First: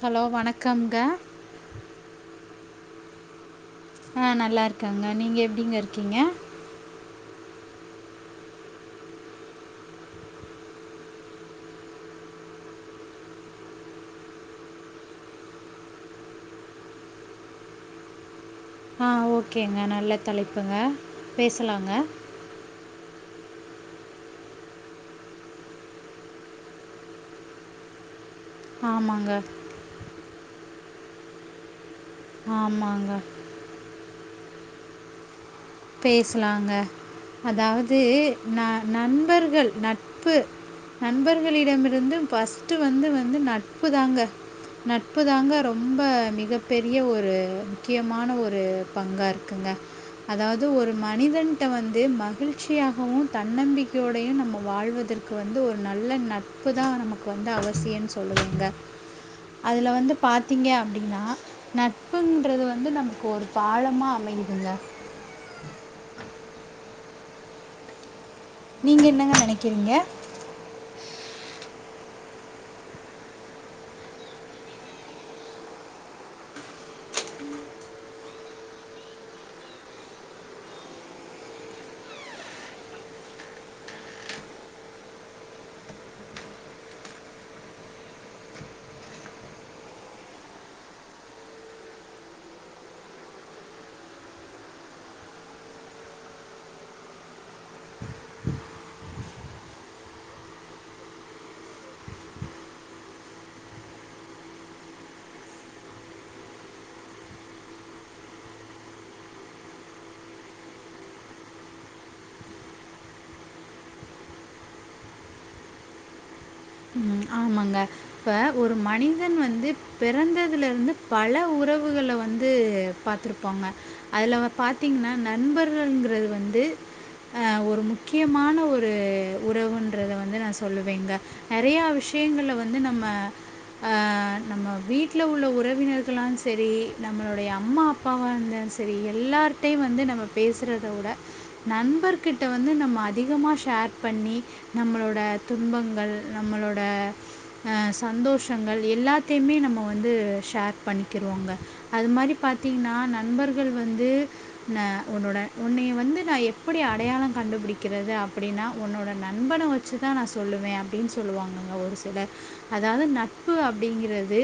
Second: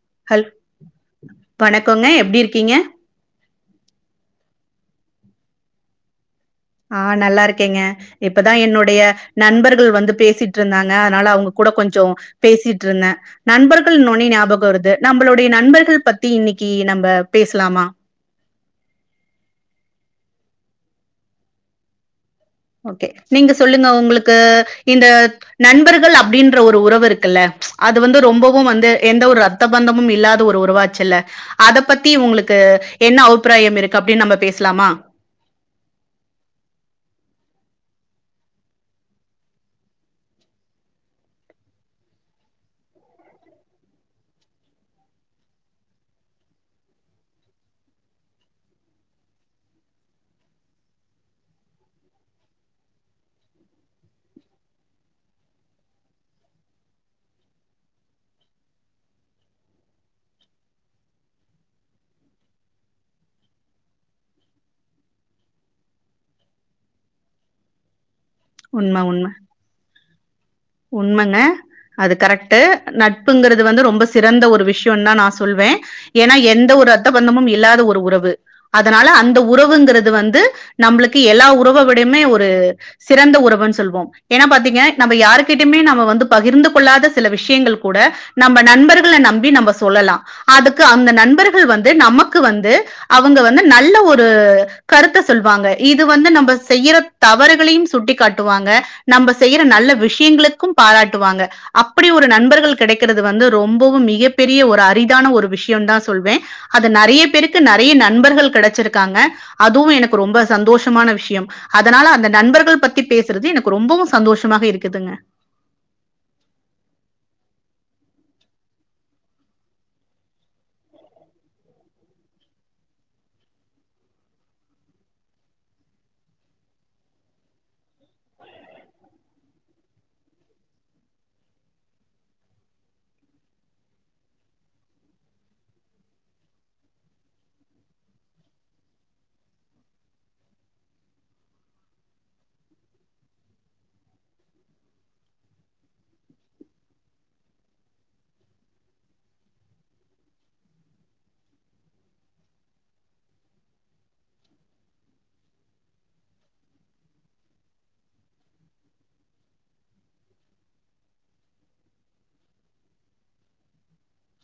Hello ஹல் வணக்கம்ங்க வணக்கோங்க எப்டி இருக்கீங்க ஆஹ் நல்லா இருக்கெங்க நீங்க எப்படிங்க இருக்கீங்க ஆஹ் நல்லா இருக்கேங்க இப்பதா என்னுடைய நண்பர்கள் வந்து பேசிட்டு இருந்தாங்க அதனால அவங்க கூட கொஞ்சோ பேசிட்டு இருந்தே நண்பர்கள் சொன்வுன்னே ஞாபக வருது நம்மளுடைய நண்பர்கள் பத்தி இன்னைக்கு நம்ம பேசலாமா ஆ ஓக்கேங்க நல்ல தலைப்புங்க பேசலாங்க ஓக்கே நீங்க சொல்லுங்க உங்களுக்கு இந்த நண்பர்கள் அப்படின்ற ஒரு உறவு இருக்குல்ல அது வந்து ரொம்பவு வந்து எந்த ஆமாங்க ஒரு ரத்த பந்தமு இல்லாத ஒரு உறவா ல்ல அத பத்தி தி உங்களுக்கு என்ன ஆமாங்க அபிப்பிராயம் இருக்கு அப்படின்னு நம்ம பேசலாமா பேசலாங்க அதாவது ந நண்பர்கள் நட்பு நண்பர்களிடமிருந்து ஃபஸ்ட் வந்து வந்து நட்பு தாங்க நட்பு தாங்க ரொம்ப மிகப்பெரிய ஒரு முக்கியமான ஒரு பங்கா இருக்குங்க அதாவது வந்து ஒரு மனிதன்ட வந்து மகிழ்ச்சியாகவும் தன்னம்பிக்கையோடையும் நம்ம வாழ்வதற்கு வந்து ஒரு நல்ல நட்பு தான் நமக்கு வந்து அவசியம்ன்னு சொல்லுதுவங்க அதுல வந்து பாத்தீங்க அப்படின்னா நட்புன்றது வந்து நமக்கு ஒரு பாலமா அமையதுங்க நீங்க என்னங்க நெனைக்கிறீங்க உண்மைங்க அது கரெக்ட் நட்புங்கிறது வந்து ரொம்ப சிறந்த ஒரு விஷயம் தான் நான் சொல்வேன் ஏன்னா எந்த ஒரு ரத்தபந்தமும் இல்லாத ஒரு உறவு அதனால அந்த உறவுங்கிறது வந்து நம்மளுக்கு எல்லா உறவு விடையுமே ஒரு சிறந்த உறவுன்னு சொல்வோம் ஏன்னா பாத்தீங்க நம்ம யாருக்கு கிட்டயுமே வந்து பகிர்ந்து கொள்ளாத சில விஷயங்கள் கூட நம்ம நண்பர்கள நம்பி நம்ம சொல்லலா அதுக்கு அந்த நண்பர்கள் வந்து நமக்கு வந்து அவங்க வந்து நல்ல ஒரு கருத்த சொல்லுவாங்க இது வந்து நம்ம செய்யற தவறுகளையும் சுட்டிக் காட்டுவாங்க நம்ம செய்யற நல்ல விஷய யங்களுக்கும் பாராட்டுவாங்க அப்படி ஒரு நண்பர்கள் கிடைக்கிறது வந்து ரொம்பவும் மிகப்பெரிய ஒரு அரிதான ஒரு விஷயம் தான் சொல்வேன் அது நெறைய பேருக்கு நெறைய நண்பர்கள் கிடைச்சிருக்காங்க அதுவும் எனக்கு ரொம்ப சந்தோஷமான விஷயம் அதனால அந்த நண்பர்கள் பத்தி பேசுறது எனக்கு ரொம்பவும் சந்தோஷமா இருக்குதுங்க ம் ஆமாங்க இப்போ ஒரு மனிதன் வந்து பிறந்ததுலருந்து பல உறவுகள வந்து பாத்துருப்பாங்க அதில் ப பாத்தீங்கன்னா நண்பர்கள்ங்கிறது வந்து ஒரு முக்கியமான ஒரு உறவுன்றத வந்து நான் சொல்லுவேங்க நெறைய விஷயம் விஷயங்களை வந்து நம்ம ஆஹ் நம்ம வீட்டில உள்ள உறவினர்களால செரி நம்மளுடைய அம்மா அப்பாவாக இருந்தாலும் செரி எல்லார்டையும் வந்து நம்ம பேசுறத விட நண்பர்ககிட்ட வந்து நம்ம அதிகமாக ஷேர் பண்ணி நம்மளோட துன்பங்கள் நம்மளோட அஹ் சந்தோஷங்கள் எல்லாத்தையுமே நம்ம வந்து ஷேர் பண்ணிக்கிருவோங்க அது மாரி பாத்தீங்கன்னா நண்பர்கள் வந்து ந உன்னோட உன்னய வந்து நா எப்டி அடையாள கண்டுபிடிக்கிறது அப்படின்னா உன்னோட நண்பனை வச்சுதா நா சொல்லுவே அப்டின்னு சொல்லுவாங்கங்க ஒரு அதாவது நட்பு அப்படிங்கிறது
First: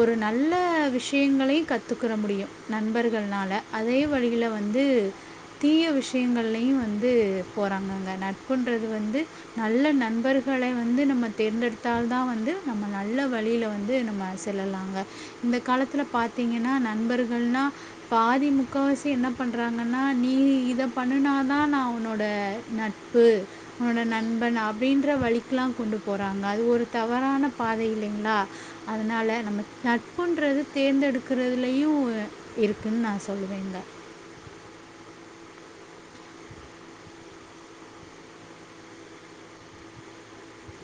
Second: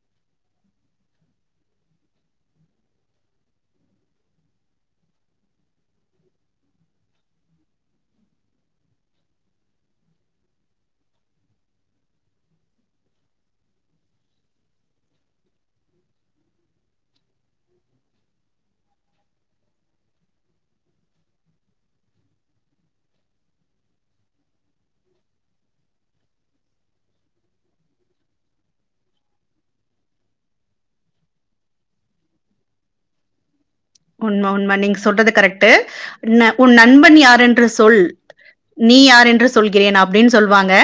ஒரு நல்ல விஷயங்களையும் கத்துக்குற முடியும் நண்பர்கள்னால அதே வழியில வந்து தீய விஷயங்கள்லையும் வந்து போறாங்கங்க நட்புன்றது வந்து நல்ல நண்பர்களை வந்து நம்ம தேர்ந்தெடுத்தால் தான் வந்து நம்ம நல்ல வழியில் வந்து நம்ம செல்லலாங்க இந்த காலத்தில் பாத்தீங்கன்னா நண்பர்கள்னா பாதி முக்கவாசி என்ன பண்ணுறாங்கன்னா நீ இதை பண்ணுனா தான் நான் உன்னோட நட்பு உன்னோட நண்பன் அப்படின்ற வழிக்கெலாம் கொண்டு போறாங்க அது ஒரு தவறான பாத இல்லைங்களா அதனால நம்ம நட்புன்றது தேர்ந்தெடுக்கிறதுலயும் இருக்குன்னு நான் சொல்லுவேங்க உண்ம உண்ம நீங்க சொல்றது கரெக்டு உன் நண்பன் யார் என்று சொல் நீ யார் என்று சொல்கிறேன் அப்படின்னு சொல்லுவாங்க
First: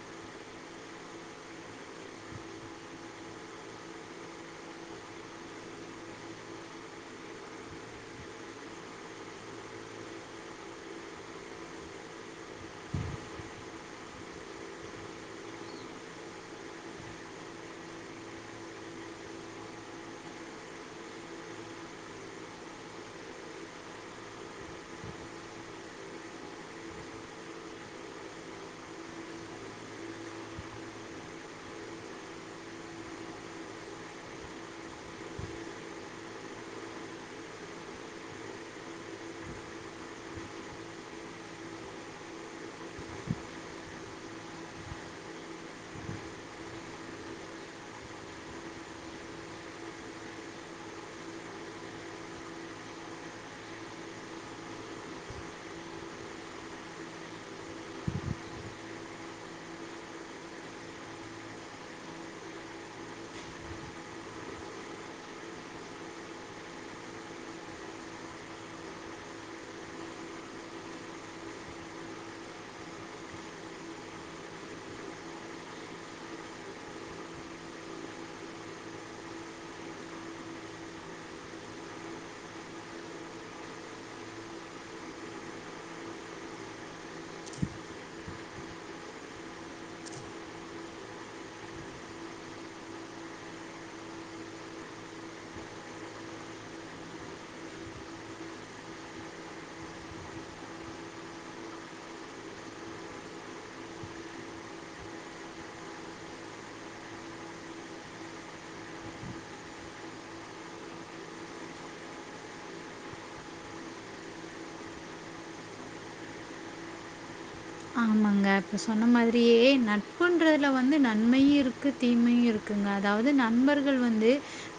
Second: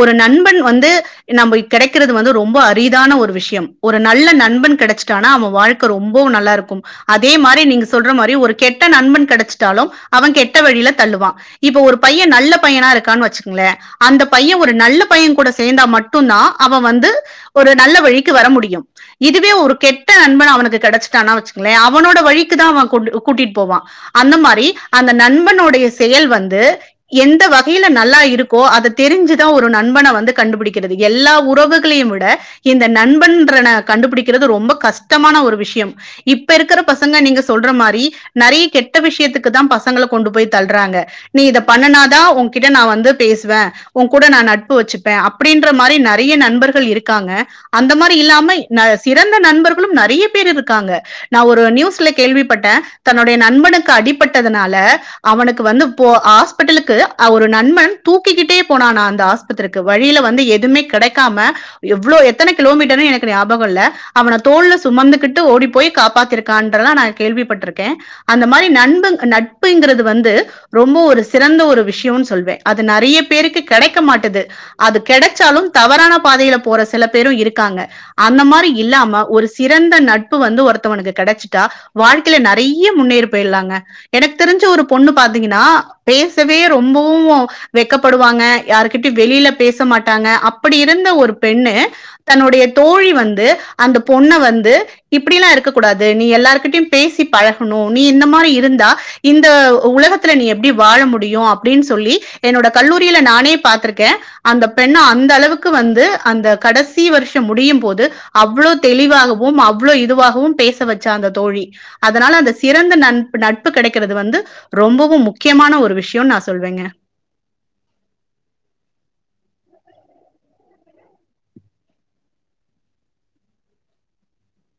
ஒரு நண்பன் வந்து நம்ம கிடைக்கிறது வந்து ரொம்ப அரிதான ஒரு விஷயம் ஒரு நல்ல நண்பன் கிடைச்சிட்டானா அவ வாழ்க்க ரொம்பவு நல்லா இருக்கு அதே மாரி நீங்க சொல்ற மாதிரி ஒரு கெட்ட நண்பன் கிடைச்சுட்டாலும் அவன் கெட்ட வழியில தள்ளுவான் இப்ப ஒரு பையன் நல்ல பையனா இருக்கா வச்சுகோங்க அந்த பையன் ஒரு நல்ல பையன் கூட சேர்ந்தா மட்டும் தான் அவன் வந்து ஒரு நல்ல வழிக்கு வர முடியும் இதுவே ஒரு கெட்ட நண்பன் அவனுக்கு கிடைச்சுட்டான் வச்சுக்கோங்களேன் அவனோட வழிக்கு தா அவன் கொண்டு கூட்டிட்டு போவா அந்த மாரி அந்த நண்பனுடைய செயல் வந்து எந்த வகையில நல்லா இருக்கோ அத தெரிஞ்சுதா ஒரு நண்பனை வந்து கண்டுபிடிக்கிறது எல்லா உறவுகளையும் விட இந்த நண்பன்ரண கண்டுபிடிக்கிறது ரொம்ப கஷ்டமான ஒரு விஷயம் இப்ப இருக்க பசங்க நீங்க சொல்ற மாதிரி நெறைய கெட்ட விஷயத்துக்கு தான் பசங்கள கொண்டு போய் தள்றாங்க நீ இத பண்ணனாதான் உனகிட்ட நான் வந்து பேசுவேன் உன கூட நான் நட்பு வச்சுப்பேன் அப்படின்ற மாதிரி நெறைய நண்பர்கள் இருக்காங்க அந்த மாதிரி இல்லாம சிறந்த நண்பர்களும் நெறைய பேர் இருக்காங்க நா ஒரு நியூஸ்ல கேள்விப்பட்டே தன்னுடைய நண்பனுக்கு அடிப்பட்டதுனால அவனுக்கு வந்து போ ஹாஸ்பிட்டலுக்கு அவ ஒரு நண்பன் தூக்கிக்கிட்டே போனானா அந்த ஆஸ்பத்திரிக்கு வழியில வந்து எதுவுமே கிடைக்காம எவ்ளோ எத்தன கிலோமீட்டர்னு எனக்கு ஞாபகம் இல்ல அவன தோல்ல சுமந்துகிட்டு ஓடி போய் காப்பாத்திருக்கான்‌றத நா கேள்விப்பட்டிருக்கேன் அந்த மாரி நன்புங் நட்புங்கிறது வந்து ரொம்ப ஒரு சிறந்த ஒரு விஷயம் சொல்வேன் அது நெறைய பேருக்கு கிடைக்க மாட்டது அது கிடைச்சாலும் தவறான பாதையில போற சில பேரும் இருக்காங்க அந்த மாதிரி இல்லாம ஒரு சிறந்த நட்பு வந்து ஒரு த்தவங்களுக்கு கிடைச்சிட்டா வாழ்க்கைல நெறைய முன்னேறி போயிடலாங்க எனக்கு தெரிஞ்ச ஒரு பொண்ணு பாத்தீங்கன்னா பேசவே ரொம்பவு வெக்கப்படுவாங்க யாருகிட்டயு வெளியில பேச மாட்டாங்க அப்படி இருந்த ஒரு பெண்ணு தன்னுடைய தோழி வந்து அந்த பொண்ண வந்து இப்படியிலா இருக்க கூடாது நீ எல்லாருகிட்டயும் பேசி பழகணும் நீ இந்த மாரி இருந்தா இந்த உலகத்துல நீ எப்படி வாழ முடியு அப்படின்னு சொல்லி என்னோட கல்லூரியில நானே பார்த்திருக்கே அந்த பெண்ண அந்த அளவுக்கு வந்து அந்த கடைசி வருஷ முடியு போது அவ்ளோ தெளிவாகவு அவ்ளோ இதுவாகவு பேச வச்சா அந்த தோழி அதனால அந்த சிறந்த நட்பு நட்பு கிடைக்கிறது வந்து ரொம்பவும் முக்கியமான ஒரு விஷயம்னு நான் சொல்வேங்க ஆமாங்க இப்ப சொன்ன மாதிரியே நட்புன்றதுல வந்து நன்மையு இருக்கு தீமையு இருக்குங்க அதாவது நண்பர்கள் வந்து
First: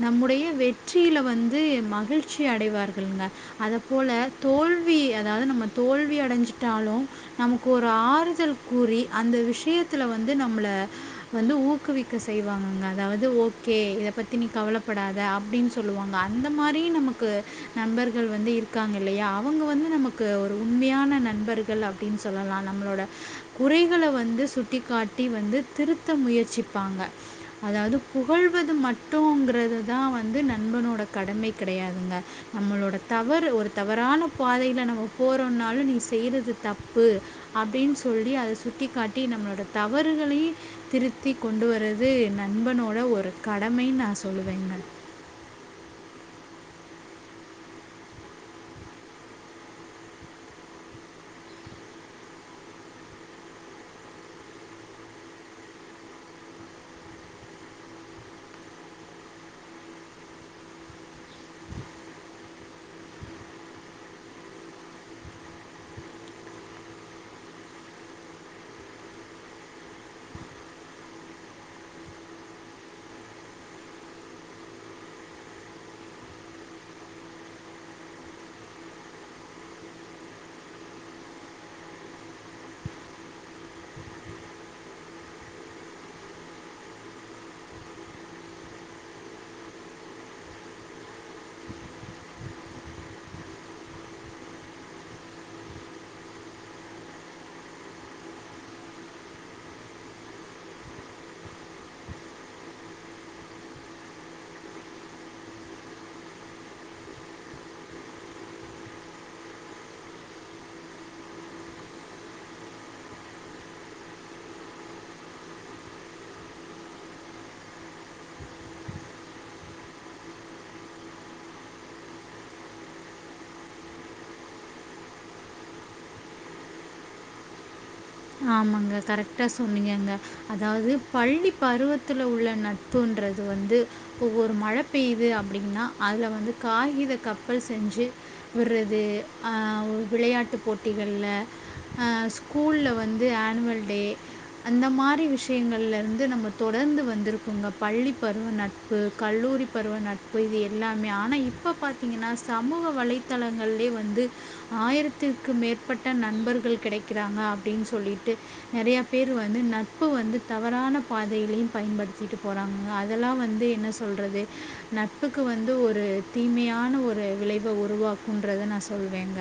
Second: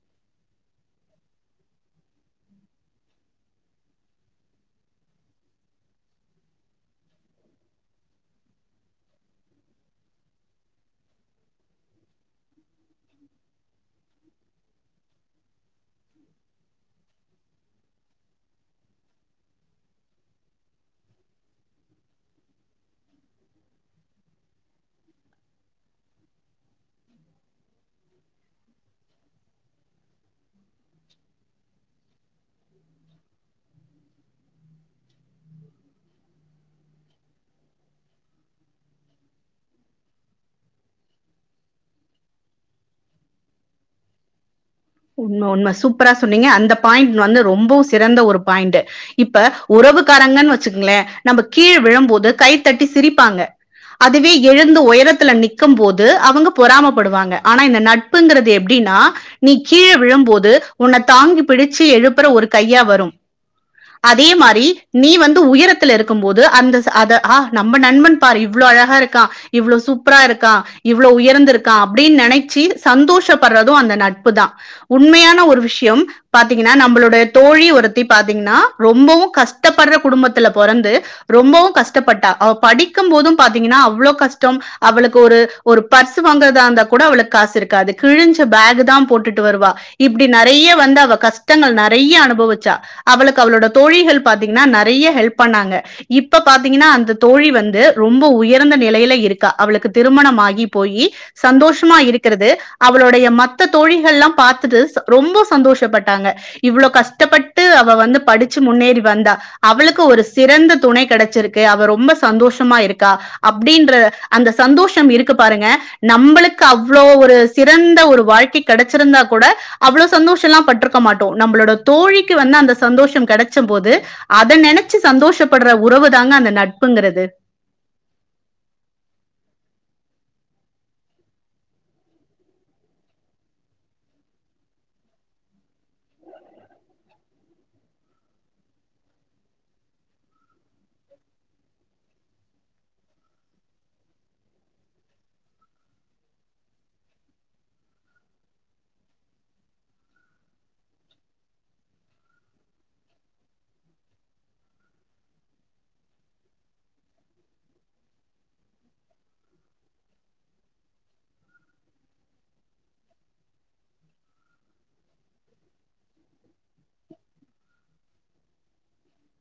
நம்முடைய வெற்றியில வந்து மகிழ்ச்சி அடைவார்கள்ங்க அத போல தோல்வி அதாவது நம்ம தோல்வி அடைஞ்சிட்டாலு நமக்கு ஒரு ஆறுதல் கூறி அந்த விஷயத்துல வந்து நம்மள வந்து ஊக்குவிக்க செய்வாங்கங்க அதாவது ஓகே இத பத்தி நீ கவலப்படாத அப்டின் சொல்லுவாங்க அந்த மாரி நமக்கு நண்பர்கள் வந்து இருக்காங்க இல்லையா அவுங்க வந்து நமக்கு ஒரு உண்மையான நண்பர்கள் அப்டின்னு சொ சொல்லலா நம்மளோட குறைகள வந்து சுட்டிக்காட்டி வந்து திருத்த முயற்சிப்பாங்க அதாவது புகழ்வது மட்டும்ங்கிறது தா வந்து நண்பனோட கடமை கிடையாதுங்க நம்மளோட தவறு ஒரு தவறான பாதையில நம்ம போறோனாலு நீ செய்யறது தப் ப்பு அப்டின்னு சொல்லி அத சுட்டிக்காட்டி நம்மளோட தவறுகளையு திருத்தி கொண்டு வரது நண்பனோட ஒரு கடமைன்னு நா சொல்லுவேங்க. உண்ம உண்ம சூப்பரா சொன்னீங்க. அந்த பாயிண்ட் வந்து ரொம்பவு சிறந்த ஒரு பாயிண்ட்டு. இப்ப உறவுக்காரங்கன்னு வச்சுக்கங்களே நம்ப கீழ விழும்போது கைத்தட்டி சிரிப்பாங்க. அதுவே எழுந்து உயரத்துல நிக்கும் போது அவங்க பொறாமப்படுவாங்க. ஆனா இந்த நட்புங்கிறது எப்டின்னா நீ கீழ விழும்போது உன்ன தாங்கி பிடிச்சு எழுப்புற ஒரு கையா வரும். அதே மாரி நீ வந்து உயரத்துல இருக்கும்போது அந்த அத ஆ நம்ம நண்பன் பாரு இவ்ளோ அழகா இருக்கா இவ்ளோ சூப்பரா இருக்கா இவ்ளோ உயர்ந்துருக்கா அப்டின்னு நெனைச்சு சந்தோஷப்படுறது அந்த ந ட்புதா உண்மையான ஒரு விஷயம் பாத்தீங்கன்னா நம்பளோட தோழி ஒருத்தி பாத்தீங்கன்னா ரொம்பவு கஷ்டப்படுற குடும்பத்துல பொறந்து ரொம்பவு கஷ்டப்பட்டா. அவ படிக்கும் போதும் பாத்தீங்கன்னா அவ்ளோ கஷ்டம் அவளுக்கு ஒரு ஒரு பர்ஸ் வாங்குறதா இருந்தா கூட அவளுக்கு காசு இருக்காது கிழிஞ்ச பேக்தா போட்டுட்டு வருவா. இப்டி நெறைய வந்து அவ கஷ்டங்கள் நெறைய அனுபவிச்சா. அவளுக்கு அவளோட தோழிகள் பாத்தீங்கன்னா நெறைய ஹெல்ப் பண்ணாங்க. இப்ப பாத்தீங்கன்னா அந்த தோழி வந்து ரொம்ப உயர்ந்த நிலையில இருக்கா. அவளுக்கு திருமணம் ஆகி போயி சந்தோஷமா இருக்கிறது அவளுடைய மத்த தோழிகள்ல்லா பாத்துட்டு ச ரொம்ப சந்தோஷப்பட்டாங்க. இவ்ளோ கஷ்டப்பட்டு அவ வந்து படிச்சு முன்னேறி வந்தா. அவளுக்கு ஒரு சிறந்த துணை கெடைச்சிருக்கு. அவ ரொம்ப சந்தோஷமா இருக்கா அப்டின்ற அந்த சந்தோஷம் இருக்கு பாருங்க நம்மளுக்கு அவ்ளோ ஒரு சிறந்த ஒரு வாழ்க்கை கெடைச்சிருந்தா கூட அவ்ளோ சந்தோஷம்லா பட்ருக்க மாட்டோ. நம்பளோட தோழிக்கு வந்து அந்த சந்தோஷம் கெடைச்ச போது அத நெனைச்சு சந்தோஷப்படுற உறவுதாங்க அந்த நட்புங்கறது. ஆமாங்க கரெக்டா சொன்னீங்கங்க. அதாவது பள்ளி பருவத்தில உள்ள நட்புன்றது வந்து இப்போ ஒரு மழ பெய்து அப்டின்னா அதுல வந்து காகிதக் கப்பல் செஞ்சு விடுறது ஆ விளையாட்டு போட்டிகள்ல ஆ ஸ்கூல்ல வ ந்து ஆனுவல் டே அந்த மாரி விஷயங்கள்லருந்து நம்ம தொடர்ந்து வந்திருக்கோங்க. பள்ளிப் பருவ நட்பு கல்லூரிப் பருவ நட்பு இது எல்லாமே. ஆனா இப்ப பாத்தீங்கன்னா சமூக வலைத்தளங்கள்லயே வந்து ஆயிரத்திற்கு மேற்பட்ட நண்பர்கள் கிடைக்கிறாங்க அ ப்படின்னு சொல்லிட்டு நெறையா பேர் வந்து நட்பு வந்து தவறான பாதையிலையு பயன்படுத்திட்டு போறாங்க அதெல்லா வந்து என்ன சொல்றது நட்புக்கு வந்து ஒரு தீமையான ஒரு விளைவ உருவாக்குன்றத நா சொல்வேங்க.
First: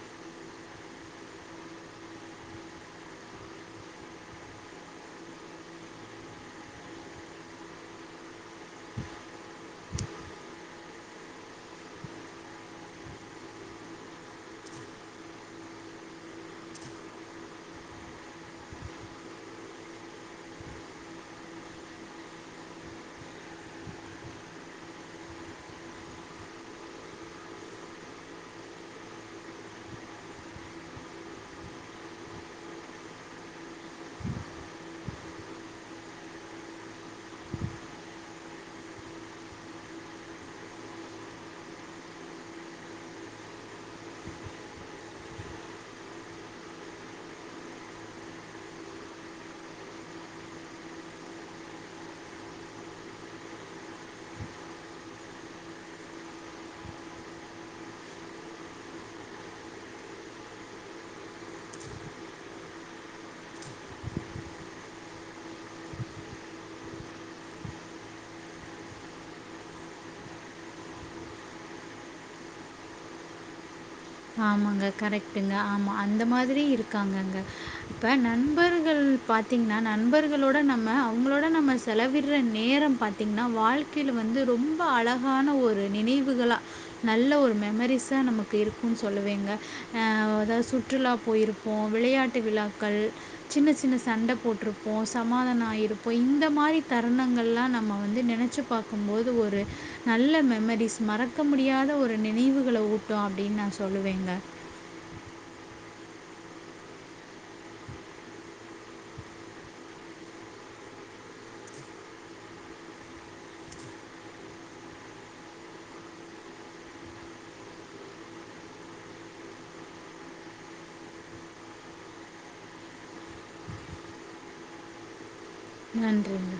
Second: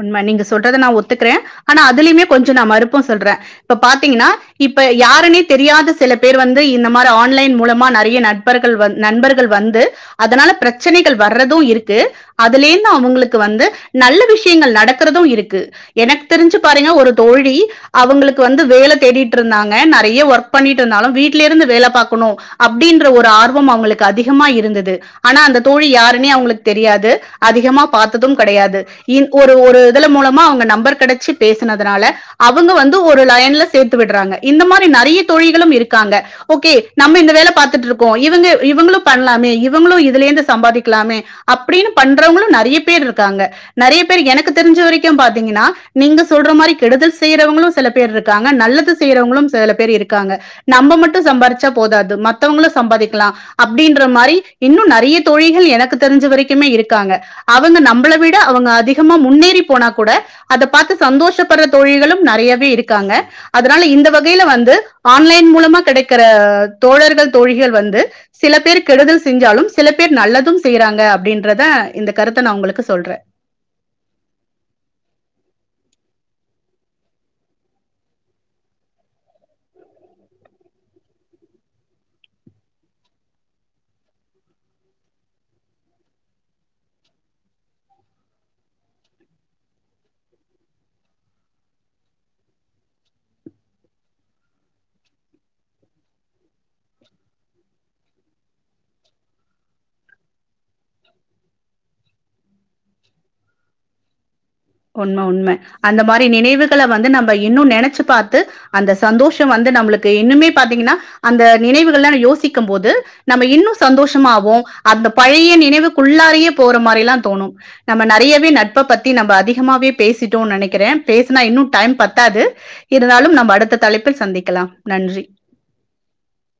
உண்ம நீங்க சொல்றத நா ஒத்துக்கறே. ஆனா அதுலயுமே கொஞ்ச நா மறுப்பும் சொல்றே. இப்ப பாத்தீங்கன்னா இப்ப யாருன்னே தெரியாத சில பேர் வந்து இந்த மாரி ஆன்லைன் மூலமா நெறைய நட்பர்கள் வந் நண்பர்கள் வந்து அதனால பிரச்சனைகள் வர்றது இருக்கு. அதுல இருந்து அவங்களுக்கு வந்து நல்ல விஷ யங்கள் நடக்குறது இருக்கு. எனக்கு தெரிஞ்சு பாருங்க ஒரு தோழி அவங்களுக்கு வந்து வேல தேடிட்ருந்தாங்க. நெறைய ஒர்க் பண்ணிட்டு இருந்தாலு வீட்ல இருந்து வேல பாக்கணு அப்டின்ற ஒரு ஆர்வம் அவங்களுக்கு அதிகமா இருந்தது. ஆனா அந்த தோழி யாருன்னே அவங்களுக்கு தெரியாது அதிகமா பாத்ததும் கெடையாது. இ ஒரு ஒரு இதுல மூலமா அவங்க நம்பர் கெடைச்சு பேசுனதுனால அவங்க வந்து ஒரு லைன்ல சேத்து விடுறாங்க. இந்த மாரி நெறைய தோழிகளும் இருக்காங்க. ஓகே நம்ம இந்த வேல பாத்துட்ருக்கோ இவங்க இவங்களு பண்லாமே இவங்களு இதுல இருந்து சம்பாதிக்கலாமே அப்டின்னு பண்றவங்களு நெறைய பேர் இருக்காங்க. நெறைய பேர் எனக்கு தெரிஞ்ச வரைக்கு பாத்தீங்கன்னா நீங்க சொல்ற மாரி கெடுதல் செய்யறவங்களு சில பேர் இருக்காங்க நல்லது செய்யறவங்களும் சில பேர் இருக்காங்க. நம்ம மட்டும் சம்பாரிச்சா போதாது மத்தவங்களு சம்பாதிக்கலா அப்டின்ற மாரி இன்னு நெறைய தோழிகள் எனக்கு தெரிஞ்ச வரைக்குமே இருக்காங்க. அவங்க நம்பள வி ட அவங்க அதிகமா முன்னேறி போனா கூட அத பாத்து சந்தோஷப்படுற தோழிகளும் நெறயவே இருக்காங்க. அதனால இந்த வகைல வந்து ஆன்லைன் மூலமா கெடைக்கிற தோழர்கள் தோழிகள் வந்து சில பேர் கெடுதல் செஞ்சாலும் சில பேர் நல்லதும் செய்யறாங்க அப்டின்றத இந்த கருத்த நா உங்களுக்கு சொல்றே. ஆமாங்க கரெக்ட்டுங்க ஆமா அந்த மாதிரி இருக்காங்கங்க. இப்ப நண்பர்கள் பாத்தீங்கன்னா நண்பர்களோட நம்ம அவங்களோட நம்ம செலவிடுற நேரம் பாத்தீங்ன்னா வாழ்க்கைல வந்து ரொம்ப அழகான ஒரு நினைவுகளா நல்ல ஒரு மெமரிஸா நமக்கு இருக் குன்னு சொல்லுவேங்க. ஆ அதாவது சுற்றுலா போயிருப்போ விளையாட்டு விழாக்கள் சின்ன சின்ன சண்ட போட்ருப்போ சமாதானோ ஆயிருப்போ இந்த மாரி தருணங்கள்லா நம்ம வந்து நெனச்சு பாக்கும்போது ஒரு நல்ல மெமரிஸ் மறக்க முடியாத ஒரு நினைவுகள ஊட்டு அப்டின்னு நா சொல்லுவேங்க. உண்ம உண்ம. அந்த மாரி நினைவுகள வந்து நம்ப இன்னு நெனைச்சு பாத்து அந்த சந்தோஷோ வந்து நம்மளுக்கு இன்னுமே பாத்தீங்கன்னா அந்த நினைவுகள்லா யோசிக்கும்போது நம்ம இன்னு சந்தோஷமாவோ அந்த பழய நினைவுக்குள்ளாரயே போற மாரிலா தோணு. நம்ம நெறையவே நட்ப பத்தி நம்ப அதி கமாவே பேசிட்டோன்னு நெனைக்கிறே. பேசுனா இன்னு டைம் பத்தாது. இருந்தாலு நம்ம அடுத்த தலைப்பில் சந்திக்கலா நன்றி. நன்றிங்க.